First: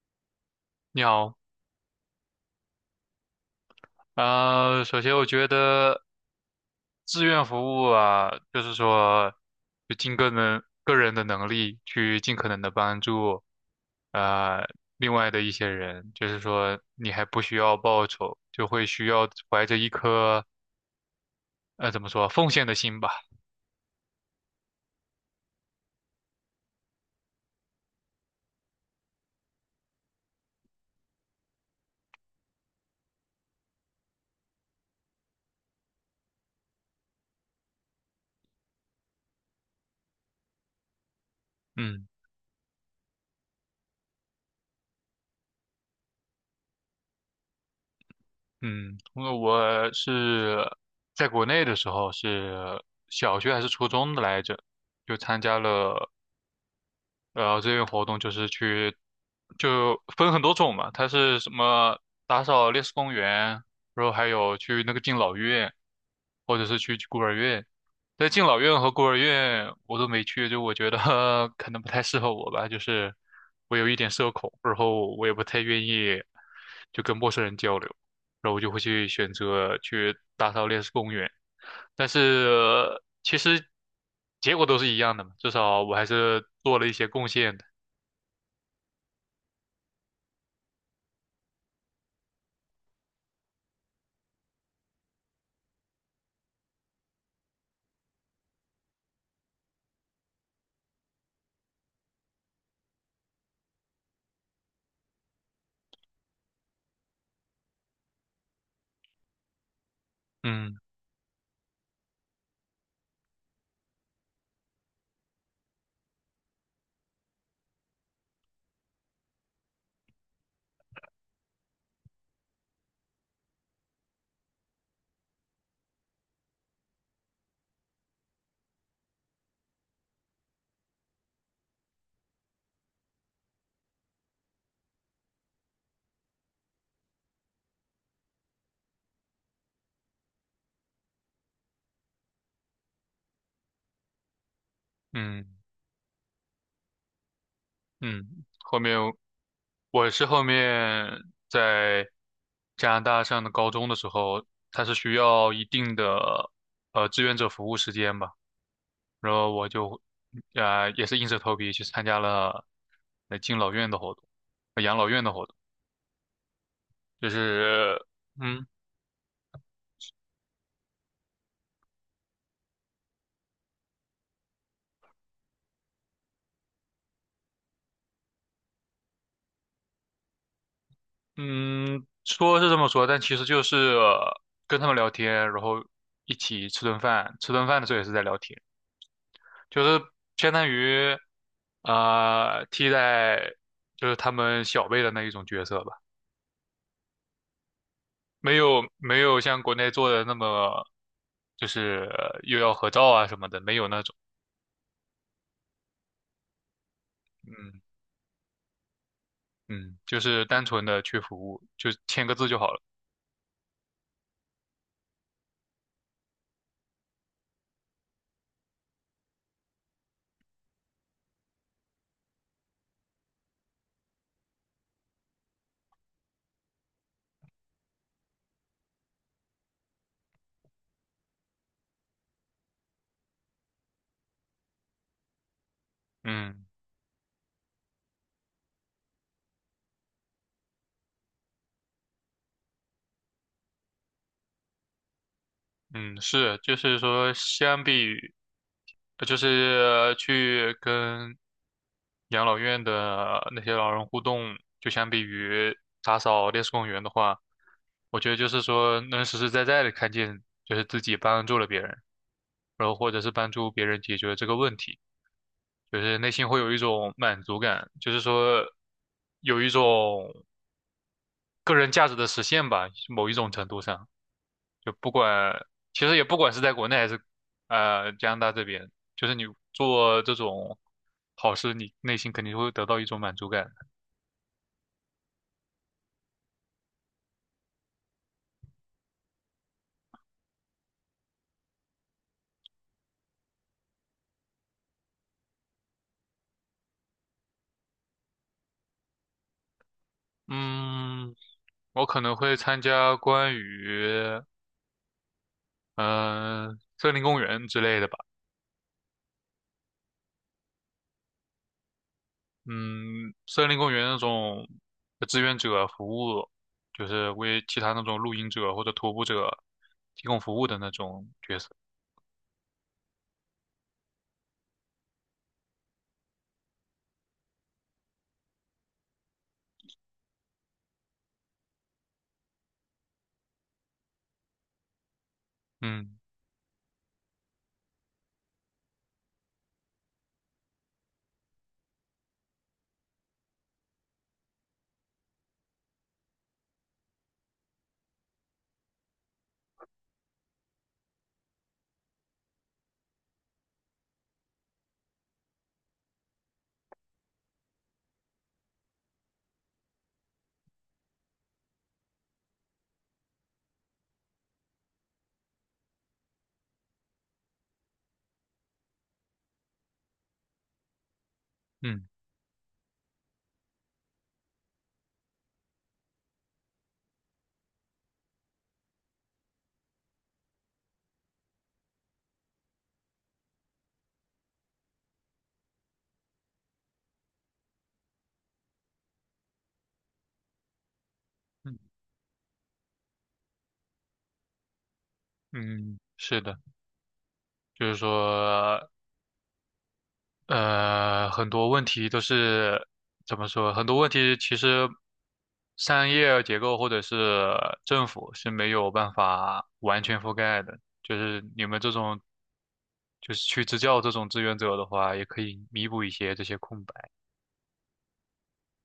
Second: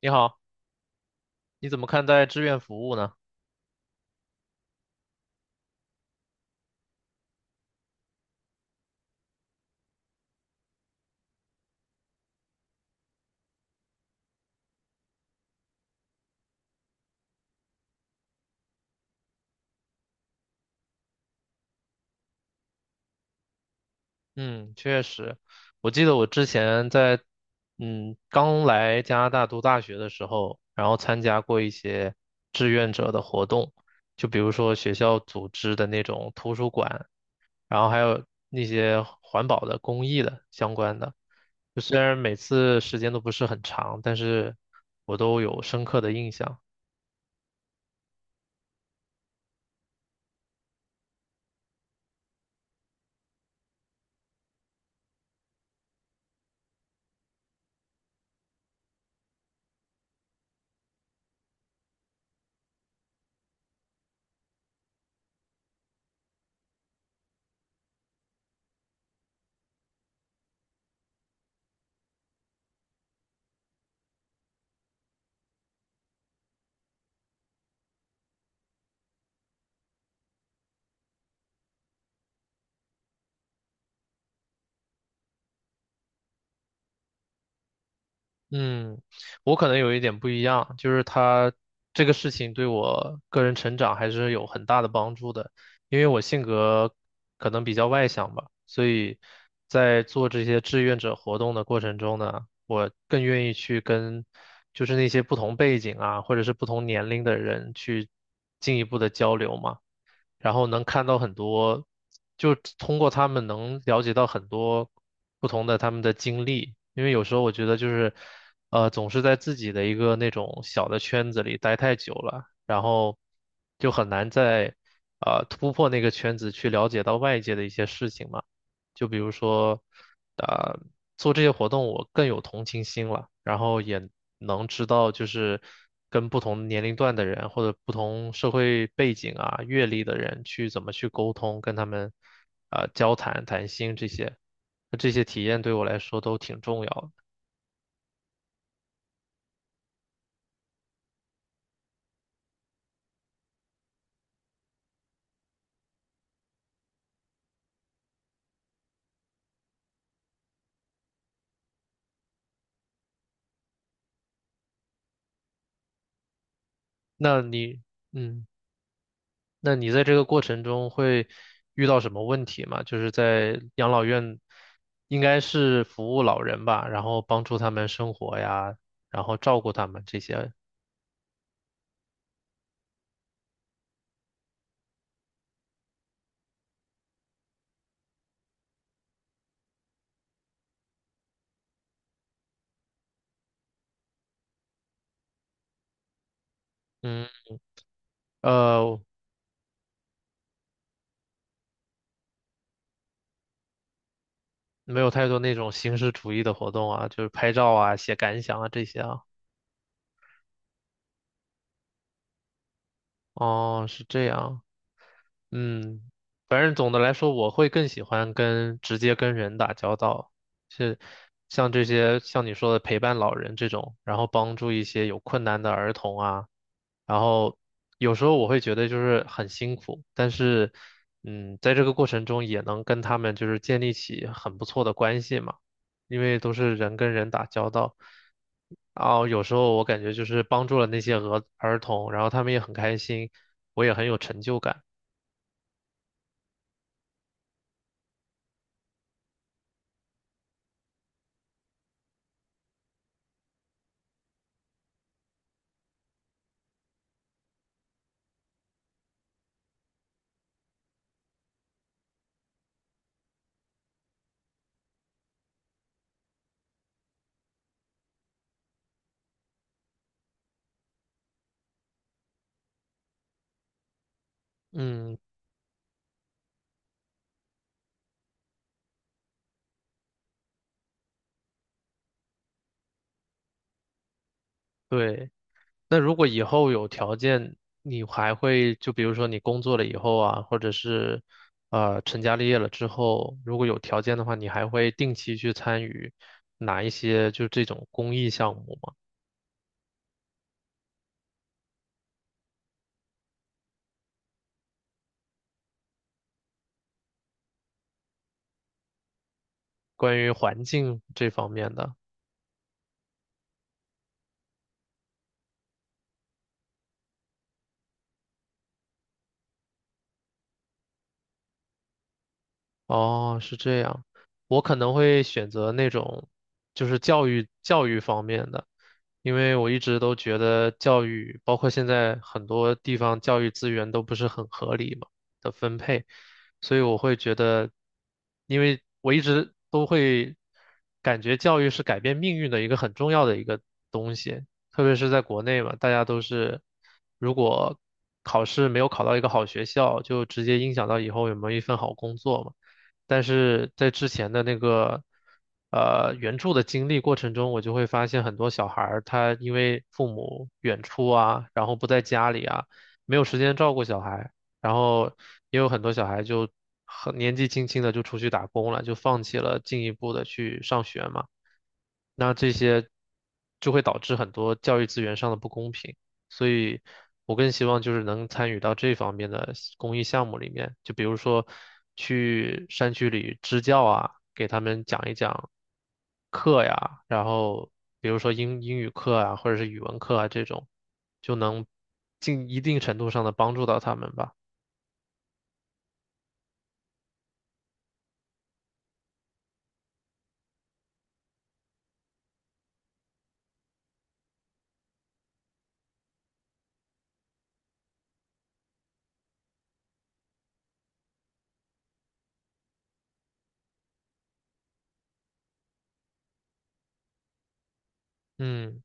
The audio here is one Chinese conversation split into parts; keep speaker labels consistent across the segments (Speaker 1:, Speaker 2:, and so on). Speaker 1: 你好，
Speaker 2: 你好。
Speaker 1: 你怎么看待志愿服务呢？
Speaker 2: 首先我觉得志愿服务啊，就是说，就尽个人的能力去尽可能的帮助，呃，另外的一些人，就是说你还不需要报酬，就会需要怀着一颗怎么说奉献的心吧。
Speaker 1: 嗯，确实，我记得我之前在刚来加拿大读大学的时候，然后参加过一些志愿者的活动，就比如说学校组织的那种图书馆，然后还有那些环保的、公益的相关的。就虽
Speaker 2: 嗯
Speaker 1: 然每次时间都不是很长，但是我都有深刻的印象。
Speaker 2: 嗯。因为我是在国内的时候是小学还是初中的来着，就参加了，然后志愿活动就是去，就分很多种嘛，它是什么打扫烈士公园，然后还有去那个敬老院，或者是去孤儿院。在敬老院和孤儿院我都没去，就我觉得 可能不太适合我吧，就是我有一点社恐，然后我也不太愿意就跟陌生人交流，然后我就会去选择去打扫烈士公园。但是其实结果都是一样的嘛，至少我还是做了一些贡献的。
Speaker 1: 嗯，我可能有一点不一样，就是他这个事情对我个人成长还是有很大的帮助的，因为我性格可能比较外向吧，所以在做这些志愿者活动的过程中呢，我更愿意去跟就是那些不同背景啊，或者是不同年龄的人去进一步的交流嘛。然后
Speaker 2: 嗯
Speaker 1: 能看到很多，就通过他们能了解到很多不同的他们的经历，因为有时候我觉得就是，总是在自己的一个那种小的圈子里待太久了，然后就很难再，突破那个圈子去了解到外界的一些事情嘛。就比如说，啊、做这些活动我更有同情心了，然后也能知道就是跟不同年龄段的人或者不同社会背景啊、阅历的人去怎么去沟通，跟他们啊、交谈、谈心这些，那这些体
Speaker 2: 嗯
Speaker 1: 验对我来说都挺重要的。
Speaker 2: 嗯。我是后面在加拿大上的高中的时候，它是需要一定的志愿者服务时间吧，然后我就也是硬着头皮去参加了敬老院的活动，养老院的活动，就
Speaker 1: 那你，
Speaker 2: 是。
Speaker 1: 嗯。
Speaker 2: 嗯。
Speaker 1: 那你在这个过程中会遇到什么问题吗？就是在养老院，应该是服务老人吧，然后帮助他们生活呀，然后照顾他们这些。
Speaker 2: 嗯，说是这么说，但其实就是跟他们聊天，然后一起吃顿饭，吃顿饭的时候也是在聊天，就是相当于替代就是他们小辈的那一种角色吧。
Speaker 1: 嗯，
Speaker 2: 没有
Speaker 1: 呃，
Speaker 2: 没有像国内做的那么就是又要合照啊什么的，没有那种。
Speaker 1: 没有太多那种形式主义的活动啊，就是拍照
Speaker 2: 嗯
Speaker 1: 啊、写感想啊这些啊。
Speaker 2: 嗯。就是单纯的去服务，就签个字就好了。
Speaker 1: 哦，是这样。嗯，反正总的来说，我会更喜欢跟直接跟人打交道，是像这些像你说的陪伴老人这种，然后帮助一些有困难的儿童啊，然后有时候我会觉得就是很辛苦，但是嗯，在这个过程中也能跟他们就是建立起很不错的关系嘛，因为都
Speaker 2: 嗯。
Speaker 1: 是人跟人打交道，然后有时候我感觉就是帮助了那些儿童，然后他们也很开心，我也很有成就感。
Speaker 2: 嗯，是，就是说，相比于就是去跟养老院的那些老人互动，就相比于打扫烈士公园的话，我觉得就是说，能实实在在的看见，就是自己帮助了别人，然后或者是帮助别人解决这个问题，就是内心会有一种满足感，就是说，有一种个人价值的实现吧，某一种程度上。就不
Speaker 1: 嗯，
Speaker 2: 管，其实也不管是在国内还是加拿大这边，就是你做这种好事，你内心肯定会得到一种满足感。
Speaker 1: 对。那如果以后有条件，你还会就比如说你工作了以后啊，或者是成家立业了之后，如果有条件的话，你还会定期去参与哪一些就这种公益项目吗？
Speaker 2: 嗯，我可能会参加关于森林公园之类的吧。
Speaker 1: 关于环境这方面的。
Speaker 2: 嗯，森林公园那种志愿者服务，就是为其他那种露营者或者徒步者提供服务的那种角色。
Speaker 1: 哦，是这样，我可能会选择那种就是教育方面的，因为我一直都觉得教育，包括现在很多地方教育资源都不是很合理嘛的分配，
Speaker 2: 嗯
Speaker 1: 所以我会觉得，因为我一直都会感觉教育是改变命运的一个很重要的一个东西，特别是在国内嘛，大家都是如果考试没有考到一个好学校，就直接影响到以后有没有一份好工作嘛。但是在之前的那个援助的经历过程中，我就会发现很多小孩儿他因为父母远出啊，然后不在家里啊，没有时间照顾小孩，然后也有很多小孩就很年纪轻轻的就出去打工了，就放弃了进一步的去上学嘛。
Speaker 2: 嗯
Speaker 1: 那这些就会导致很多教育资源上的不公平，所以我更希望就是能参与到这方面的公益项目里面，就比如说去山区里支教啊，给他们讲一讲课呀，然后比如说英语课啊，或者是语文课啊这种，就能
Speaker 2: 嗯
Speaker 1: 尽一定程度上的帮助到他们吧。
Speaker 2: 嗯，是的，就是说。很多问题都是怎么说？很多问题其实商业结构或者是政府是没有办法完全覆盖的。就是你们这种，就是去支教这种志愿者的话，也可以弥补一些这些空白。
Speaker 1: 嗯。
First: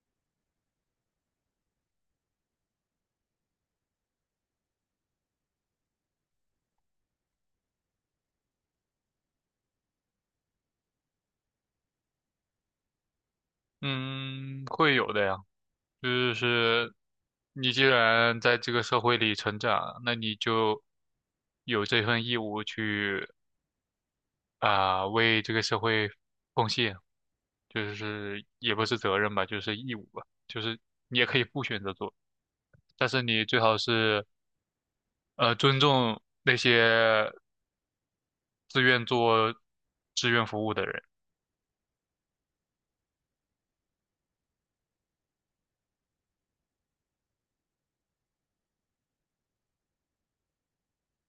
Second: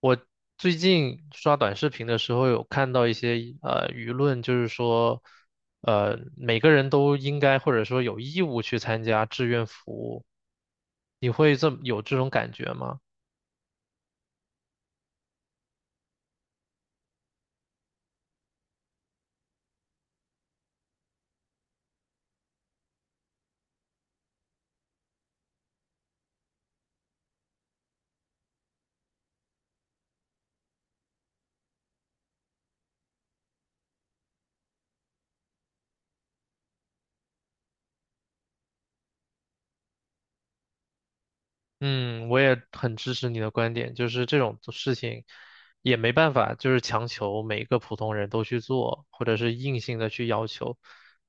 Speaker 1: 我最近刷短视频的时候，有看到一些舆论，就是说，每个人都应该或者说有义务去参加志愿服务。你会这么有这种感觉吗？
Speaker 2: 嗯，会有的呀。就是你既然在这个社会里成长，那你就有这份义务去为这个社会贡献，就是也不是责任吧，就是义务吧，就是你也可以不选择做，但是你最好是尊重那些自愿做志愿服务的人。
Speaker 1: 嗯，我也很支持你的观点，就是这种事情也没办法，就是强求每个普通人都去做，或者是硬性的去要求，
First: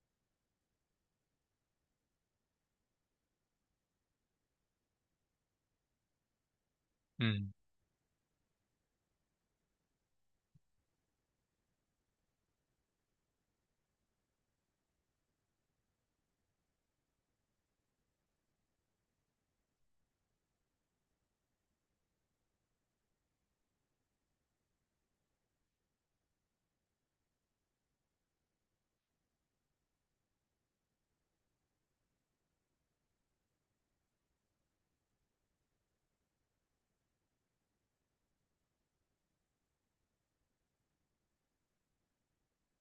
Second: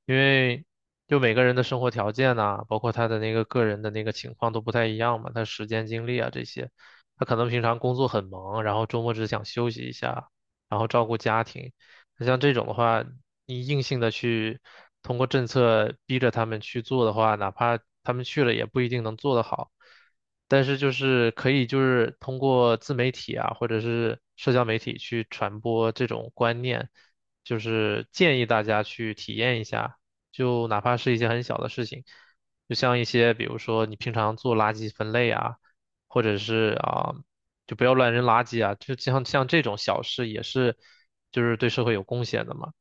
Speaker 1: 因为就每个人的生活条件呐、包括他的那个个人的那个情况都不太一样嘛，他时间精力啊这些，他可能
Speaker 2: 嗯
Speaker 1: 平常工作很忙，然后周末只想休息一下，然后照顾家庭，那像这种的话，你硬性的去通过政策逼着他们去做的话，哪怕他们去了也不一定能做得好。但是就是可以就是通过自媒体啊，或者是社交媒体去传播这种观念，就是建议大家去体验一下，就哪怕是一些很小的事情，就像一些比如说你平常做垃圾分类啊，或者是啊，就不要乱扔垃圾啊，像这种小事也是就是对社会有贡献的嘛。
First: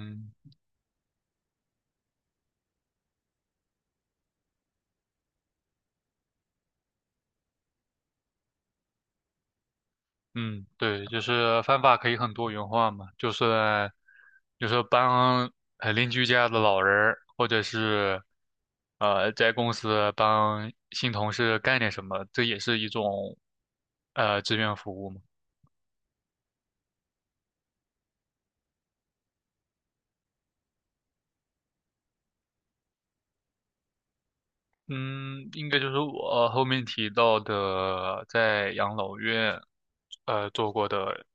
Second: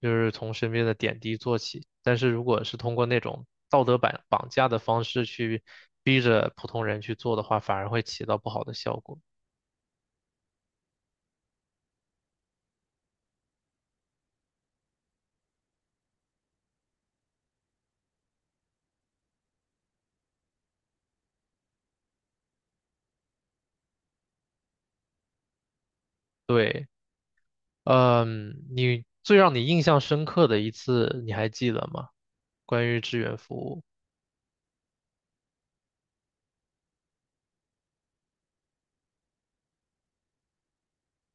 Speaker 1: 就是从身边的点滴做起。但是如果是通过那种道德绑架的方式去逼着普通人去做的话，反而会起到不好的效果。
Speaker 2: 嗯，对，就是方法可以很多元化嘛，就是帮邻居家的老人儿或者是在公司帮新同事干点什么，这也是一种志愿服务嘛。
Speaker 1: 对，嗯，让你印象深刻的一次，你还记得吗？关于志愿服务。
Speaker 2: 嗯，应该就是我后面提到的在养老院做过的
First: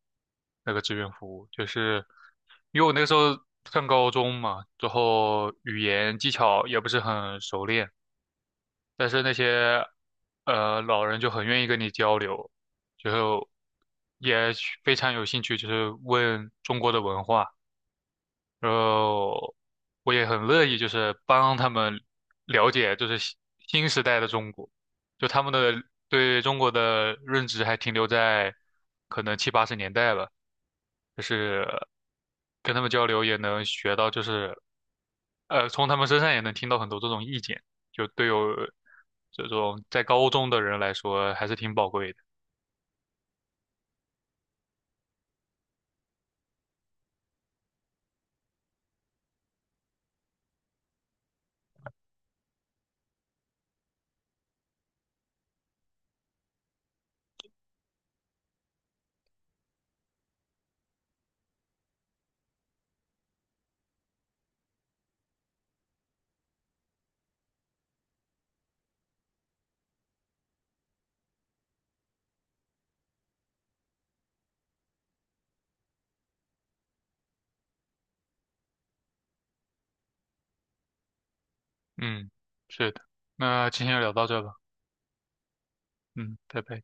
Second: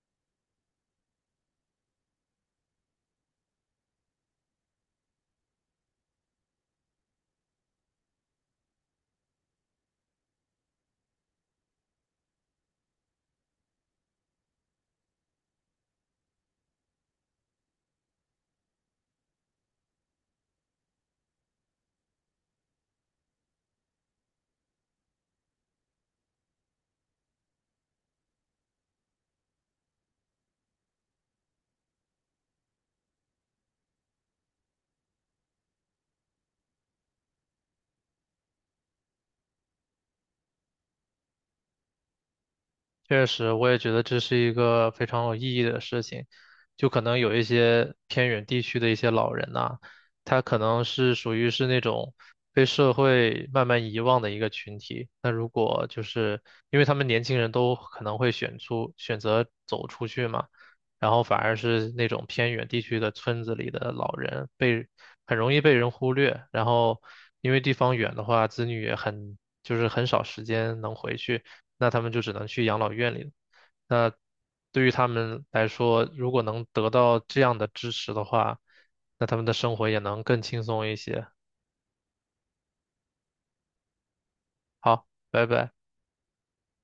Speaker 2: 那个志愿服务，就是因为我那个时候上高中嘛，之后语言技巧也不是很熟练。但是那些老人就很愿意跟你交流，就也非常有兴趣，就是问中国的文化。然后我也很乐意就是帮他们了解就是新时代的中国，就他们的对中国的认知还停留在可能七八十年代吧，就是跟他们交流也能学到就是从他们身上也能听到很多这种意见，就对有这种在高中的人来说还是挺宝贵的。
Speaker 1: 确实，我也觉得这是一个非常有意义的事情。就可能有一些偏远地区的一些老人呐、他可能是属于是那种被社会慢慢遗忘的一个群体。那如果就是因为他们年轻人都可能会选择走出去嘛，然后反而是那种偏远地区的村子里的老人被很容易被人忽略，然后因为地方远的话，子女也很就是很少时间能回去，那他们就只能去养老院里了，那对于他们来说，如果能得到这样的支持的话，那他们的生活也能更轻松一些。
Speaker 2: 嗯，是的，那今天就聊到这吧。
Speaker 1: 好，拜拜。
Speaker 2: 嗯，拜拜。